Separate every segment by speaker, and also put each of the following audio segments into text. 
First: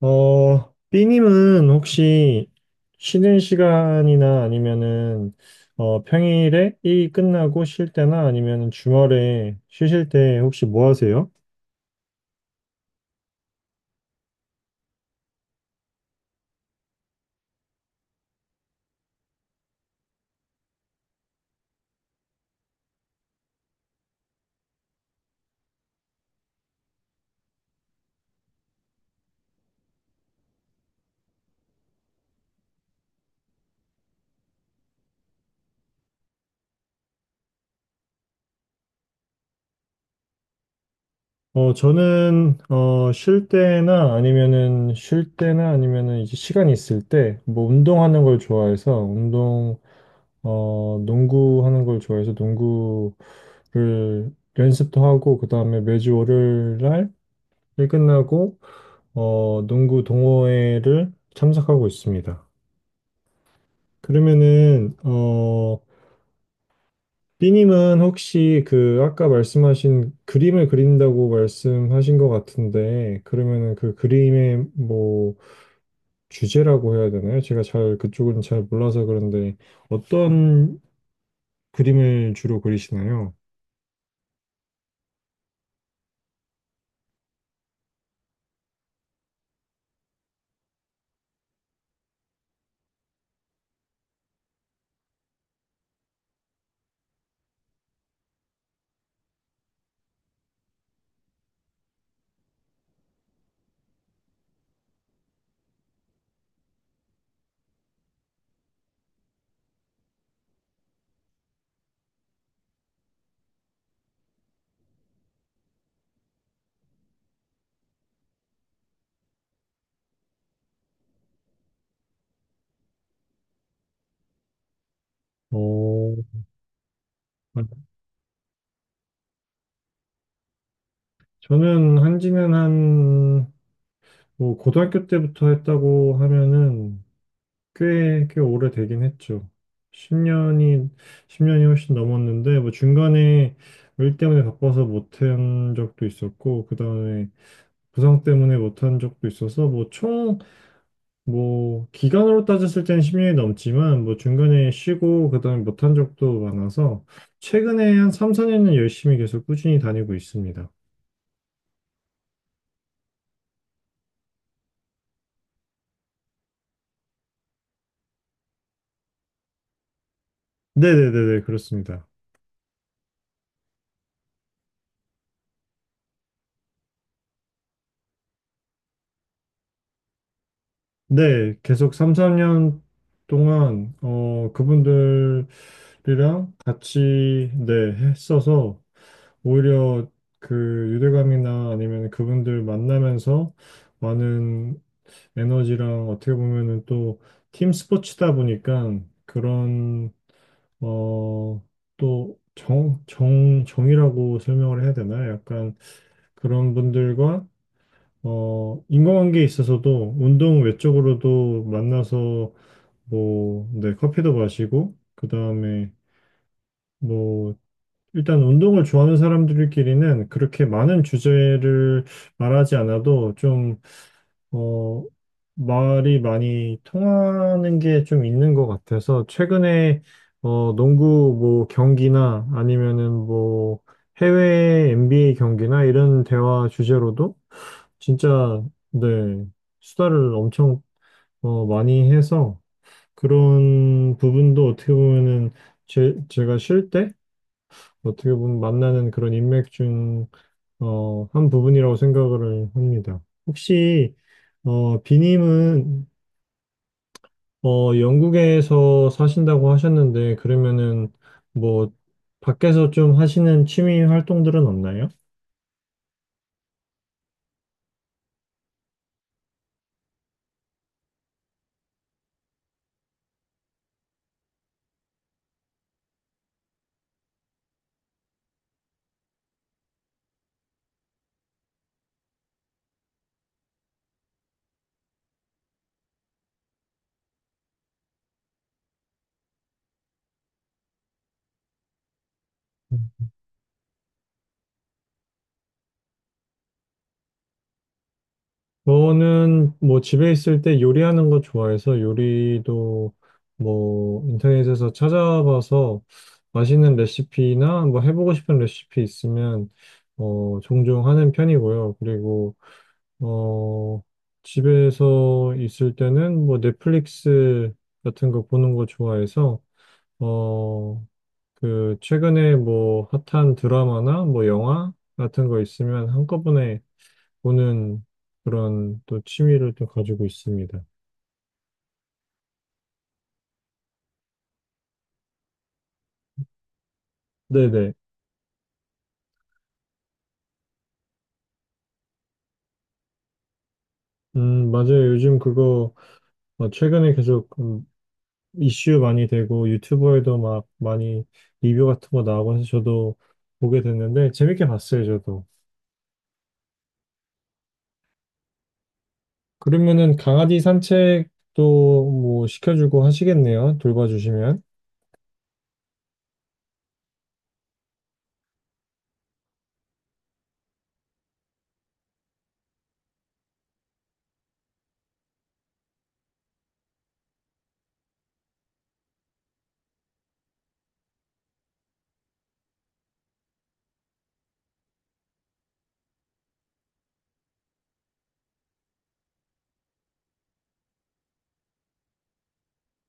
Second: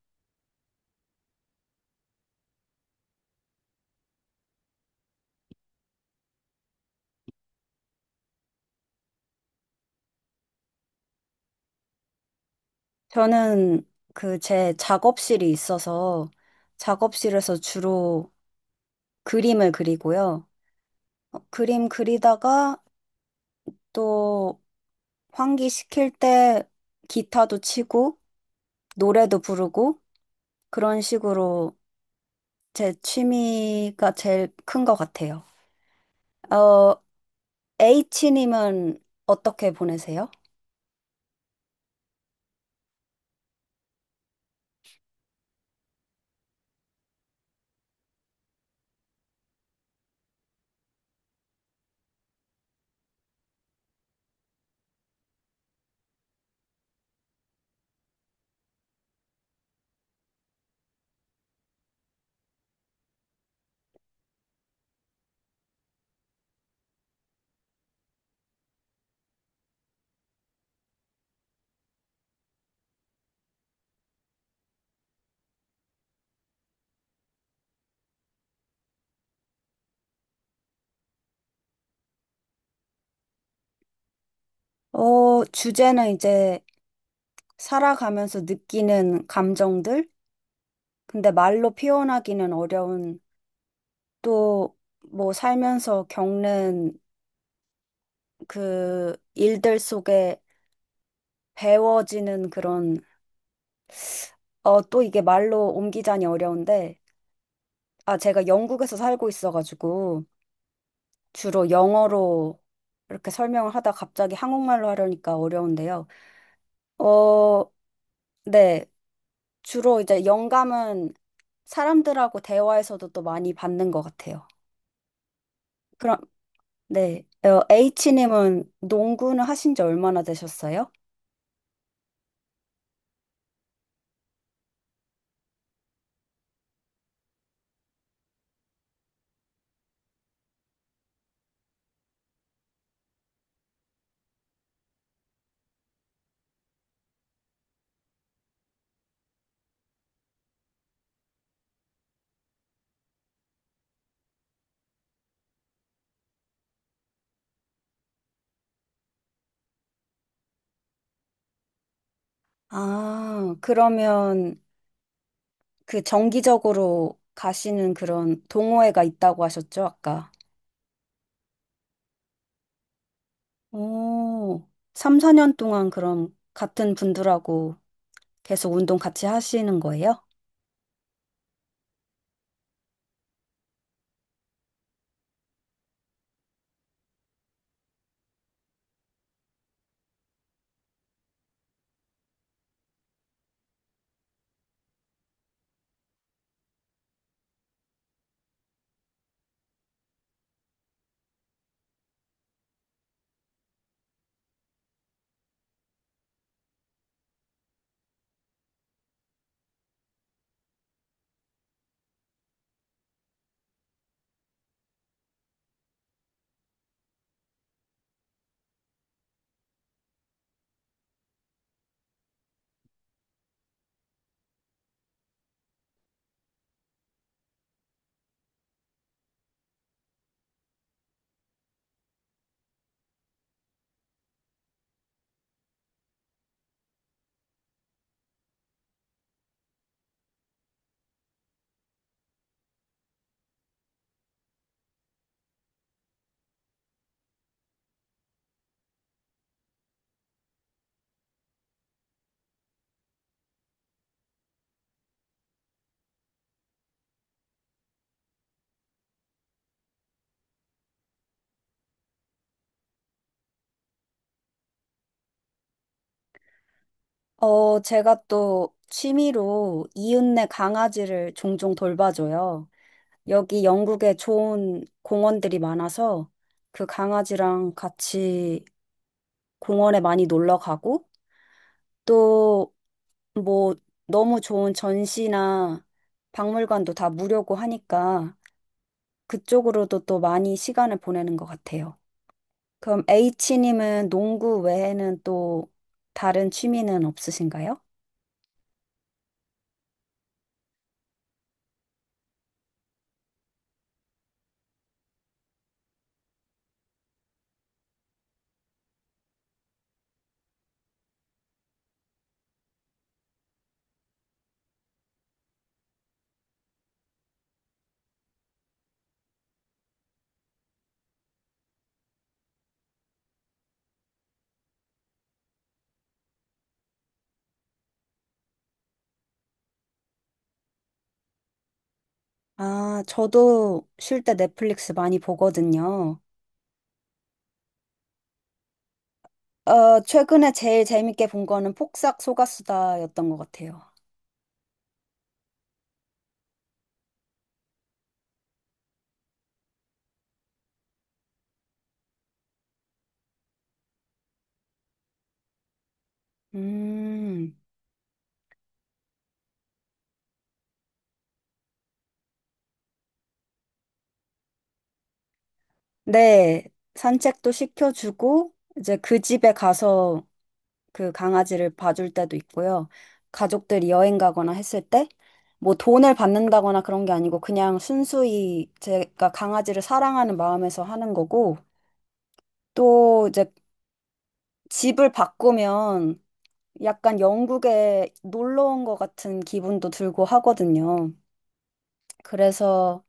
Speaker 1: B님은 혹시 쉬는 시간이나 아니면은 평일에 일이 끝나고 쉴 때나 아니면은 주말에 쉬실 때 혹시 뭐 하세요?
Speaker 2: 저는 그 제 작업실이 있어서 작업실에서 주로 그림을 그리고요. 그림 그리다가 또 환기시킬 때 기타도 치고 노래도 부르고 그런 식으로 제 취미가 제일 큰 것 같아요. 어, H님은 어떻게 보내세요?
Speaker 1: 저는 쉴 때나 아니면은 이제 시간이 있을 때 뭐 운동하는 걸 좋아해서 농구하는 걸 좋아해서 농구를 연습도 하고 그다음에 매주 월요일 날 일 끝나고 농구 동호회를 참석하고 있습니다. 그러면은, 삐님은 혹시 그 아까 말씀하신 그림을 그린다고 말씀하신 것 같은데, 그러면은 그 그림의 뭐 주제라고 해야 되나요? 제가 잘 그쪽은 잘 몰라서 그런데 어떤 그림을 주로 그리시나요?
Speaker 2: 주제는 이제 살아가면서 느끼는 감정들? 근데 말로 표현하기는 어려운 또 뭐 살면서 겪는 그 일들 속에 배워지는 그런 또 이게 말로 옮기자니 어려운데 아 제가 영국에서 살고 있어가지고 주로 영어로 이렇게 설명을 하다 갑자기 한국말로 하려니까 어려운데요. 어, 네. 주로 이제 영감은 사람들하고 대화에서도 또 많이 받는 것 같아요.
Speaker 1: 어,
Speaker 2: 그럼 네. H님은 농구는 하신 지 얼마나 되셨어요?
Speaker 1: 저는 한지는, 뭐 고등학교 때부터 했다고 하면은 꽤 오래되긴 했죠. 10년이, 십 년이 훨씬 넘었는데, 뭐 중간에 일 때문에 바빠서 못한 적도 있었고, 그 다음에 부상 때문에 못한 적도 있어서, 뭐 기간으로 따졌을 때는 10년 넘지만, 뭐 중간에 쉬고, 그 다음에 못한 적도 많아서, 최근에 한 3, 4년 열심히 계속 꾸준히 다니고 있습니다.
Speaker 2: 아, 그러면 그 정기적으로 가시는 그런 동호회가 있다고 하셨죠, 아까?
Speaker 1: 네네네네, 그렇습니다.
Speaker 2: 오, 3, 4년 동안 그럼 같은 분들하고 계속 운동 같이 하시는 거예요?
Speaker 1: 네, 계속 3, 4년 동안 그분들이랑 같이 네, 했어서 오히려 그 유대감이나 아니면 그분들 만나면서 많은 에너지랑 어떻게 보면은 또 팀 스포츠다 보니까 그런 어, 또 정이라고 설명을 해야 되나? 약간 그런 분들과 인간관계에 있어서도 운동 외적으로도 만나서 뭐, 네, 커피도 마시고, 그 다음에, 뭐, 일단 운동을 좋아하는 사람들끼리는 그렇게 많은 주제를 말하지 않아도 어, 말이 많이 통하는 게 좀 있는 것 같아서, 최근에, 농구 뭐 경기나 아니면은 뭐 해외 NBA 경기나 이런 대화 주제로도 진짜, 네, 수다를 엄청 많이 해서, 그런 부분도 어떻게 보면은 제가 쉴 때 어떻게 보면 만나는 그런 인맥 중, 한 부분이라고 생각을 합니다. 혹시, 비님은, 영국에서 사신다고 하셨는데, 그러면은 뭐, 밖에서 좀 하시는 취미 활동들은 없나요?
Speaker 2: 제가 또 취미로 이웃네 강아지를 종종 돌봐줘요. 여기 영국에 좋은 공원들이 많아서 그 강아지랑 같이 공원에 많이 놀러 가고 또 뭐 너무 좋은 전시나 박물관도 다 무료고 하니까 그쪽으로도 또 많이 시간을 보내는 것 같아요. 그럼 H님은 농구 외에는 또 다른 취미는 없으신가요?
Speaker 1: 저는 뭐 집에 있을 때 요리하는 거 좋아해서 요리도 뭐 인터넷에서 찾아봐서 맛있는 레시피나 뭐 해보고 싶은 레시피 있으면 종종 하는 편이고요. 그리고 어 집에서 있을 때는 뭐 넷플릭스 같은 거 보는 거 좋아해서 어 그 최근에 뭐 핫한 드라마나 뭐 영화 같은 거 있으면 한꺼번에 보는 그런 또 취미를 또 가지고 있습니다.
Speaker 2: 아, 저도 쉴 때 넷플릭스 많이 보거든요.
Speaker 1: 네네.
Speaker 2: 최근에 제일 재밌게 본 거는 폭삭 소가수다였던 것 같아요.
Speaker 1: 맞아요. 최근에 계속 이슈 많이 되고 유튜버에도 막 많이 리뷰 같은 거 나오고 해서 저도 보게 됐는데 재밌게 봤어요, 저도.
Speaker 2: 음,
Speaker 1: 그러면은 강아지 산책도 뭐 시켜주고 하시겠네요. 돌봐주시면.
Speaker 2: 네, 산책도 시켜주고, 이제 그 집에 가서 그 강아지를 봐줄 때도 있고요. 가족들이 여행 가거나 했을 때, 뭐 돈을 받는다거나 그런 게 아니고, 그냥 순수히 제가 강아지를 사랑하는 마음에서 하는 거고, 또 이제 집을 바꾸면 약간 영국에 놀러 온 것 같은 기분도 들고 하거든요. 그래서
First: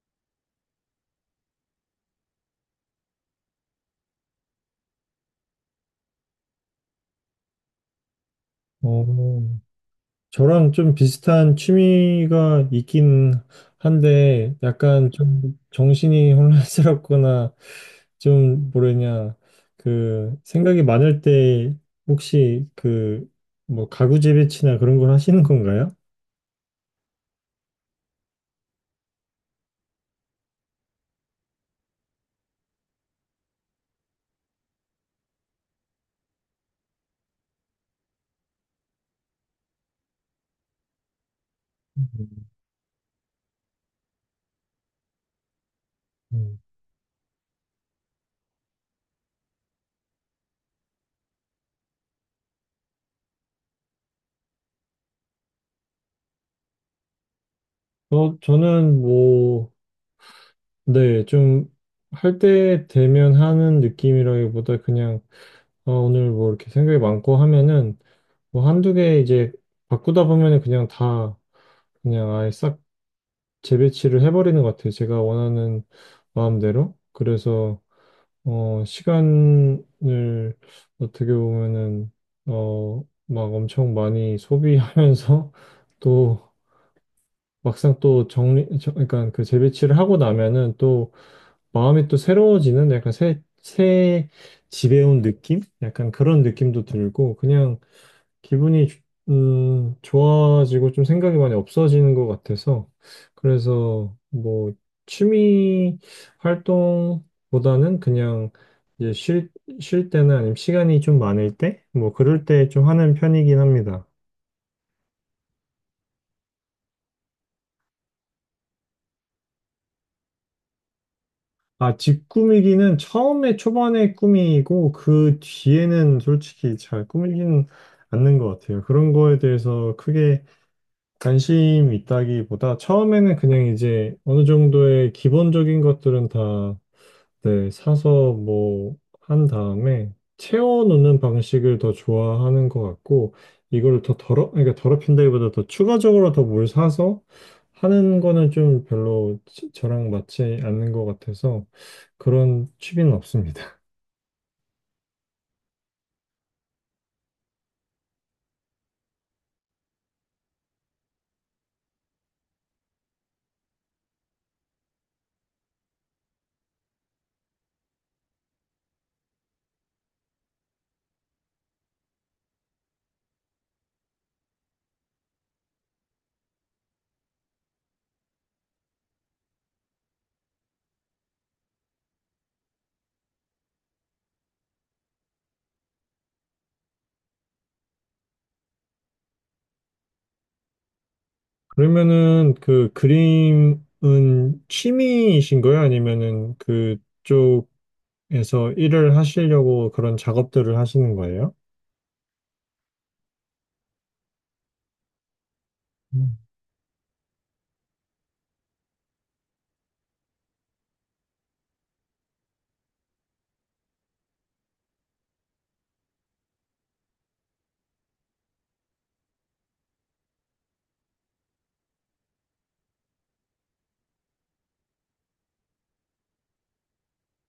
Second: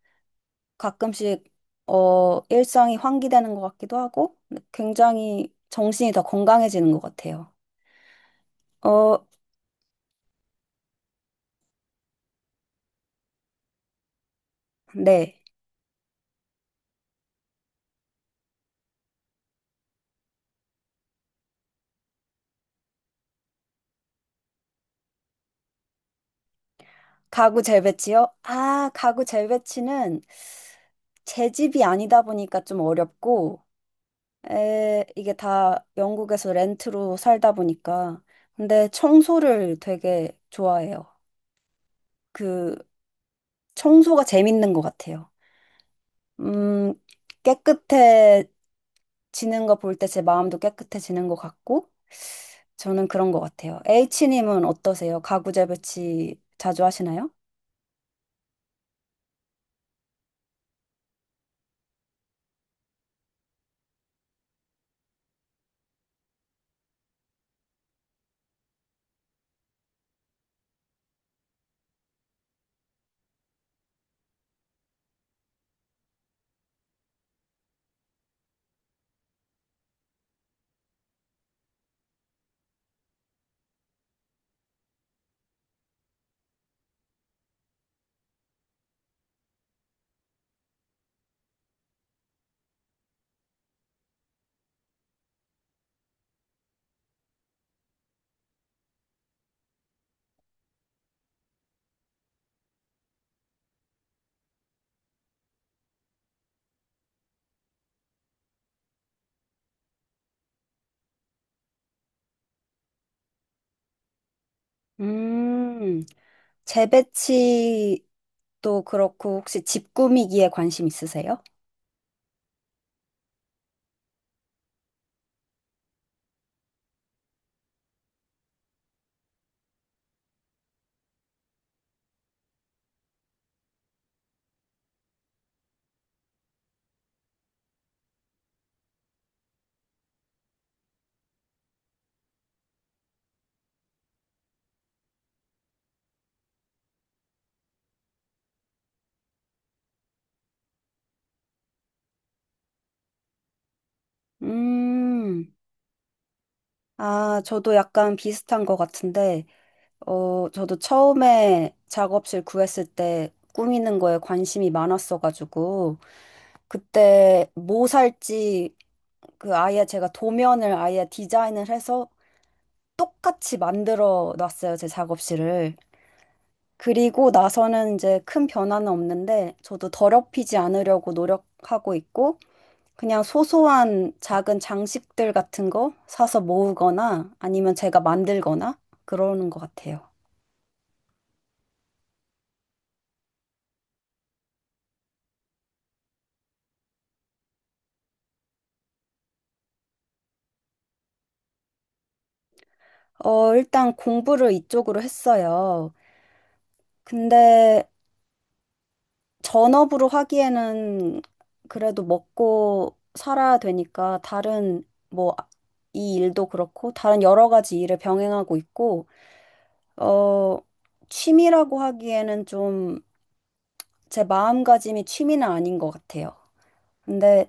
Speaker 2: 가끔씩 일상이 환기되는 것 같기도 하고 굉장히 정신이 더 건강해지는 것 같아요. 어,
Speaker 1: 어, 저랑 좀 비슷한 취미가 있긴 한데, 약간
Speaker 2: 네.
Speaker 1: 좀 정신이 혼란스럽거나, 좀 뭐랬냐, 그, 생각이 많을 때, 혹시 그, 뭐, 가구 재배치나 그런 걸 하시는 건가요?
Speaker 2: 가구 재배치요? 아, 가구 재배치는 제 집이 아니다 보니까 좀 어렵고 이게 다 영국에서 렌트로 살다 보니까 근데 청소를 되게 좋아해요. 그 청소가 재밌는 것 같아요.
Speaker 1: 음.
Speaker 2: 음, 깨끗해 지는 거 볼 때 제 마음도 깨끗해지는 것 같고 저는 그런 것 같아요. H님은 어떠세요? 가구 재배치 자주 하시나요?
Speaker 1: 저는 뭐, 네, 할 때 되면 하는 느낌이라기보다 그냥, 오늘 뭐 이렇게 생각이 많고 하면은, 뭐 한두 개 이제 바꾸다 보면은 그냥 아예 싹 재배치를 해버리는 것 같아요. 제가 원하는 마음대로. 그래서, 시간을 어떻게 보면은, 어, 막 엄청 많이 소비하면서 또 막상 그러니까 그 재배치를 하고 나면은 또 마음이 또 새로워지는 약간 새 집에 온 느낌? 약간 그런 느낌도 들고 그냥 기분이 주- 좋아지고 좀 생각이 많이 없어지는 것 같아서 그래서 뭐 취미 활동보다는 그냥 이제 쉴, 쉴 때나 아니면 시간이 좀 많을 때 뭐 그럴 때 좀 하는 편이긴 합니다.
Speaker 2: 음, 재배치도 그렇고 혹시 집 꾸미기에 관심 있으세요?
Speaker 1: 아, 집 꾸미기는 처음에 초반에 꾸미고 그 뒤에는 솔직히 잘 꾸미지는 않는 것 같아요. 그런 거에 대해서 크게 관심 있다기보다 처음에는 그냥 이제 어느 정도의 기본적인 것들은 다 네, 사서 뭐 한 다음에 채워놓는 방식을 더 좋아하는 것 같고 이걸 더 더럽 그러니까 더럽힌다기보다 더 추가적으로 더 뭘 사서 하는 거는 좀 별로 저랑 맞지 않는 것 같아서 그런 취미는 없습니다.
Speaker 2: 음, 아, 저도 약간 비슷한 것 같은데 저도 처음에 작업실 구했을 때 꾸미는 거에 관심이 많았어가지고, 그때 뭐 살지, 그 아예 제가 도면을 아예 디자인을 해서 똑같이 만들어 놨어요, 제 작업실을. 그리고 나서는 이제 큰 변화는 없는데, 저도 더럽히지 않으려고 노력하고 있고, 그냥 소소한 작은 장식들 같은 거 사서 모으거나 아니면 제가 만들거나 그러는 것 같아요.
Speaker 1: 그러면은 그 그림은 취미이신 거예요? 아니면은 그쪽 에서 일을 하시려고 그런 작업들을 하시는 거예요?
Speaker 2: 일단 공부를 이쪽으로 했어요.
Speaker 1: 음.
Speaker 2: 근데 전업으로 하기에는 그래도 먹고 살아야 되니까 다른 뭐 아, 이 일도 그렇고 다른 여러 가지 일을 병행하고 있고 어, 취미라고 하기에는 좀 제 마음가짐이 취미는 아닌 것 같아요. 근데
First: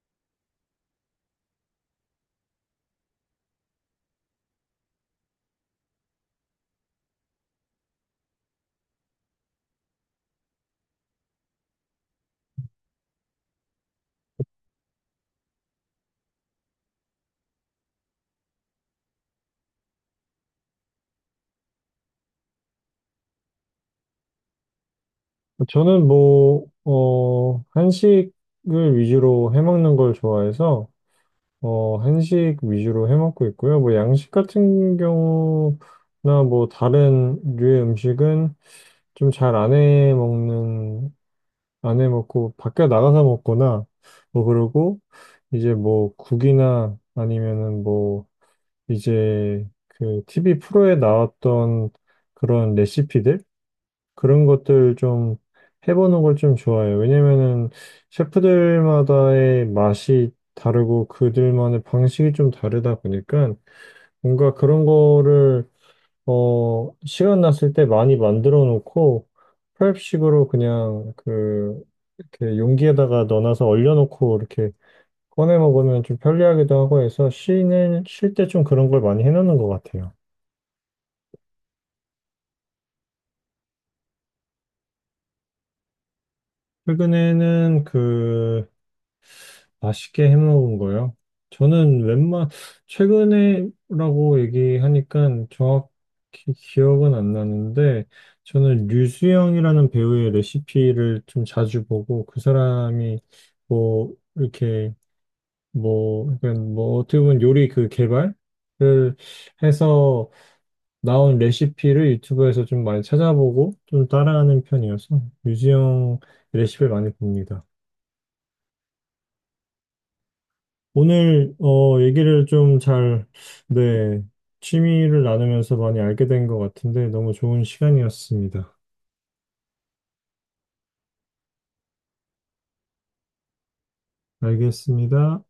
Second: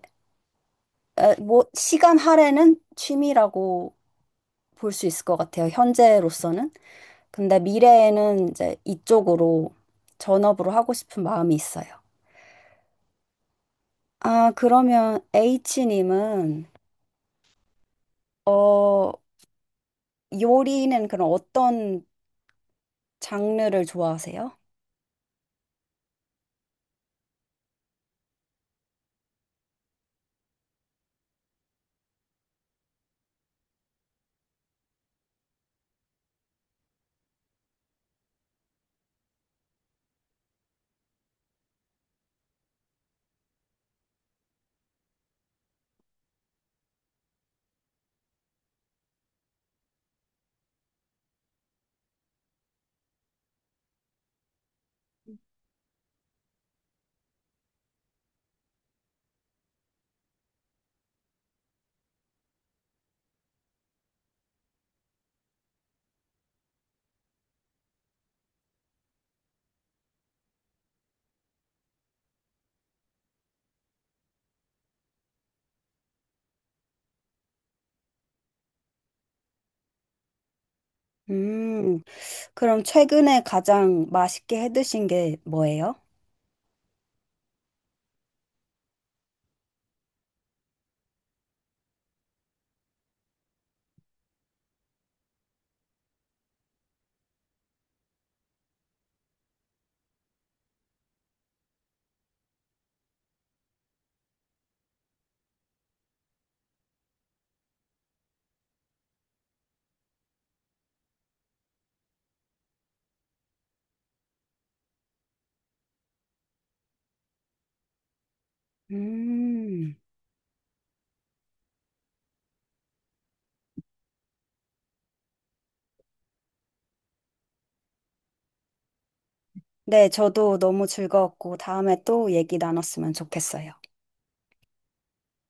Speaker 2: 뭐 시간 할애는 취미라고 볼 수 있을 것 같아요. 현재로서는. 근데 미래에는 이제 이쪽으로 전업으로 하고 싶은 마음이 있어요. 아, 그러면 H님은, 어, 요리는 그럼 어떤 장르를 좋아하세요?
Speaker 1: 저는 뭐, 어, 한식을 위주로 해먹는 걸 좋아해서, 어, 한식 위주로 해먹고 있고요. 뭐, 양식 같은 경우나 뭐, 다른 류의 음식은 좀 잘 안 해먹는, 안 해먹고, 밖에 나가서 먹거나, 뭐, 그러고, 이제 뭐, 국이나 아니면은 뭐, 이제 그 TV 프로에 나왔던 그런 레시피들 그런 것들 좀 해보는 걸 좀 좋아해요. 왜냐면은 셰프들마다의 맛이 다르고 그들만의 방식이 좀 다르다 보니까 뭔가 그런 거를 시간 났을 때 많이 만들어 놓고 프렙식으로 그냥 그 이렇게 용기에다가 넣어놔서 얼려놓고 이렇게 꺼내 먹으면 좀 편리하기도 하고 해서 쉬는 쉴 때 좀 그런 걸 많이 해놓는 것 같아요.
Speaker 2: 음, 그럼 최근에 가장 맛있게 해 드신 게 뭐예요?
Speaker 1: 최근에는 그 맛있게 해먹은 거요. 저는 웬만 최근에라고 얘기하니까 정확히 기억은 안 나는데 저는 류수영이라는 배우의 레시피를 좀 자주 보고 그 사람이 뭐 이렇게 뭐 약간 뭐 어떻게 보면 요리 그 개발을 해서 나온 레시피를 유튜브에서 좀 많이 찾아보고 좀 따라하는 편이어서 류수영 레시피를 많이 봅니다.
Speaker 2: 음,
Speaker 1: 오늘 네, 취미를 나누면서 많이 알게 된 것 같은데 너무 좋은 시간이었습니다.
Speaker 2: 네, 저도 너무 즐거웠고 다음에 또 얘기 나눴으면 좋겠어요.
Speaker 1: 알겠습니다.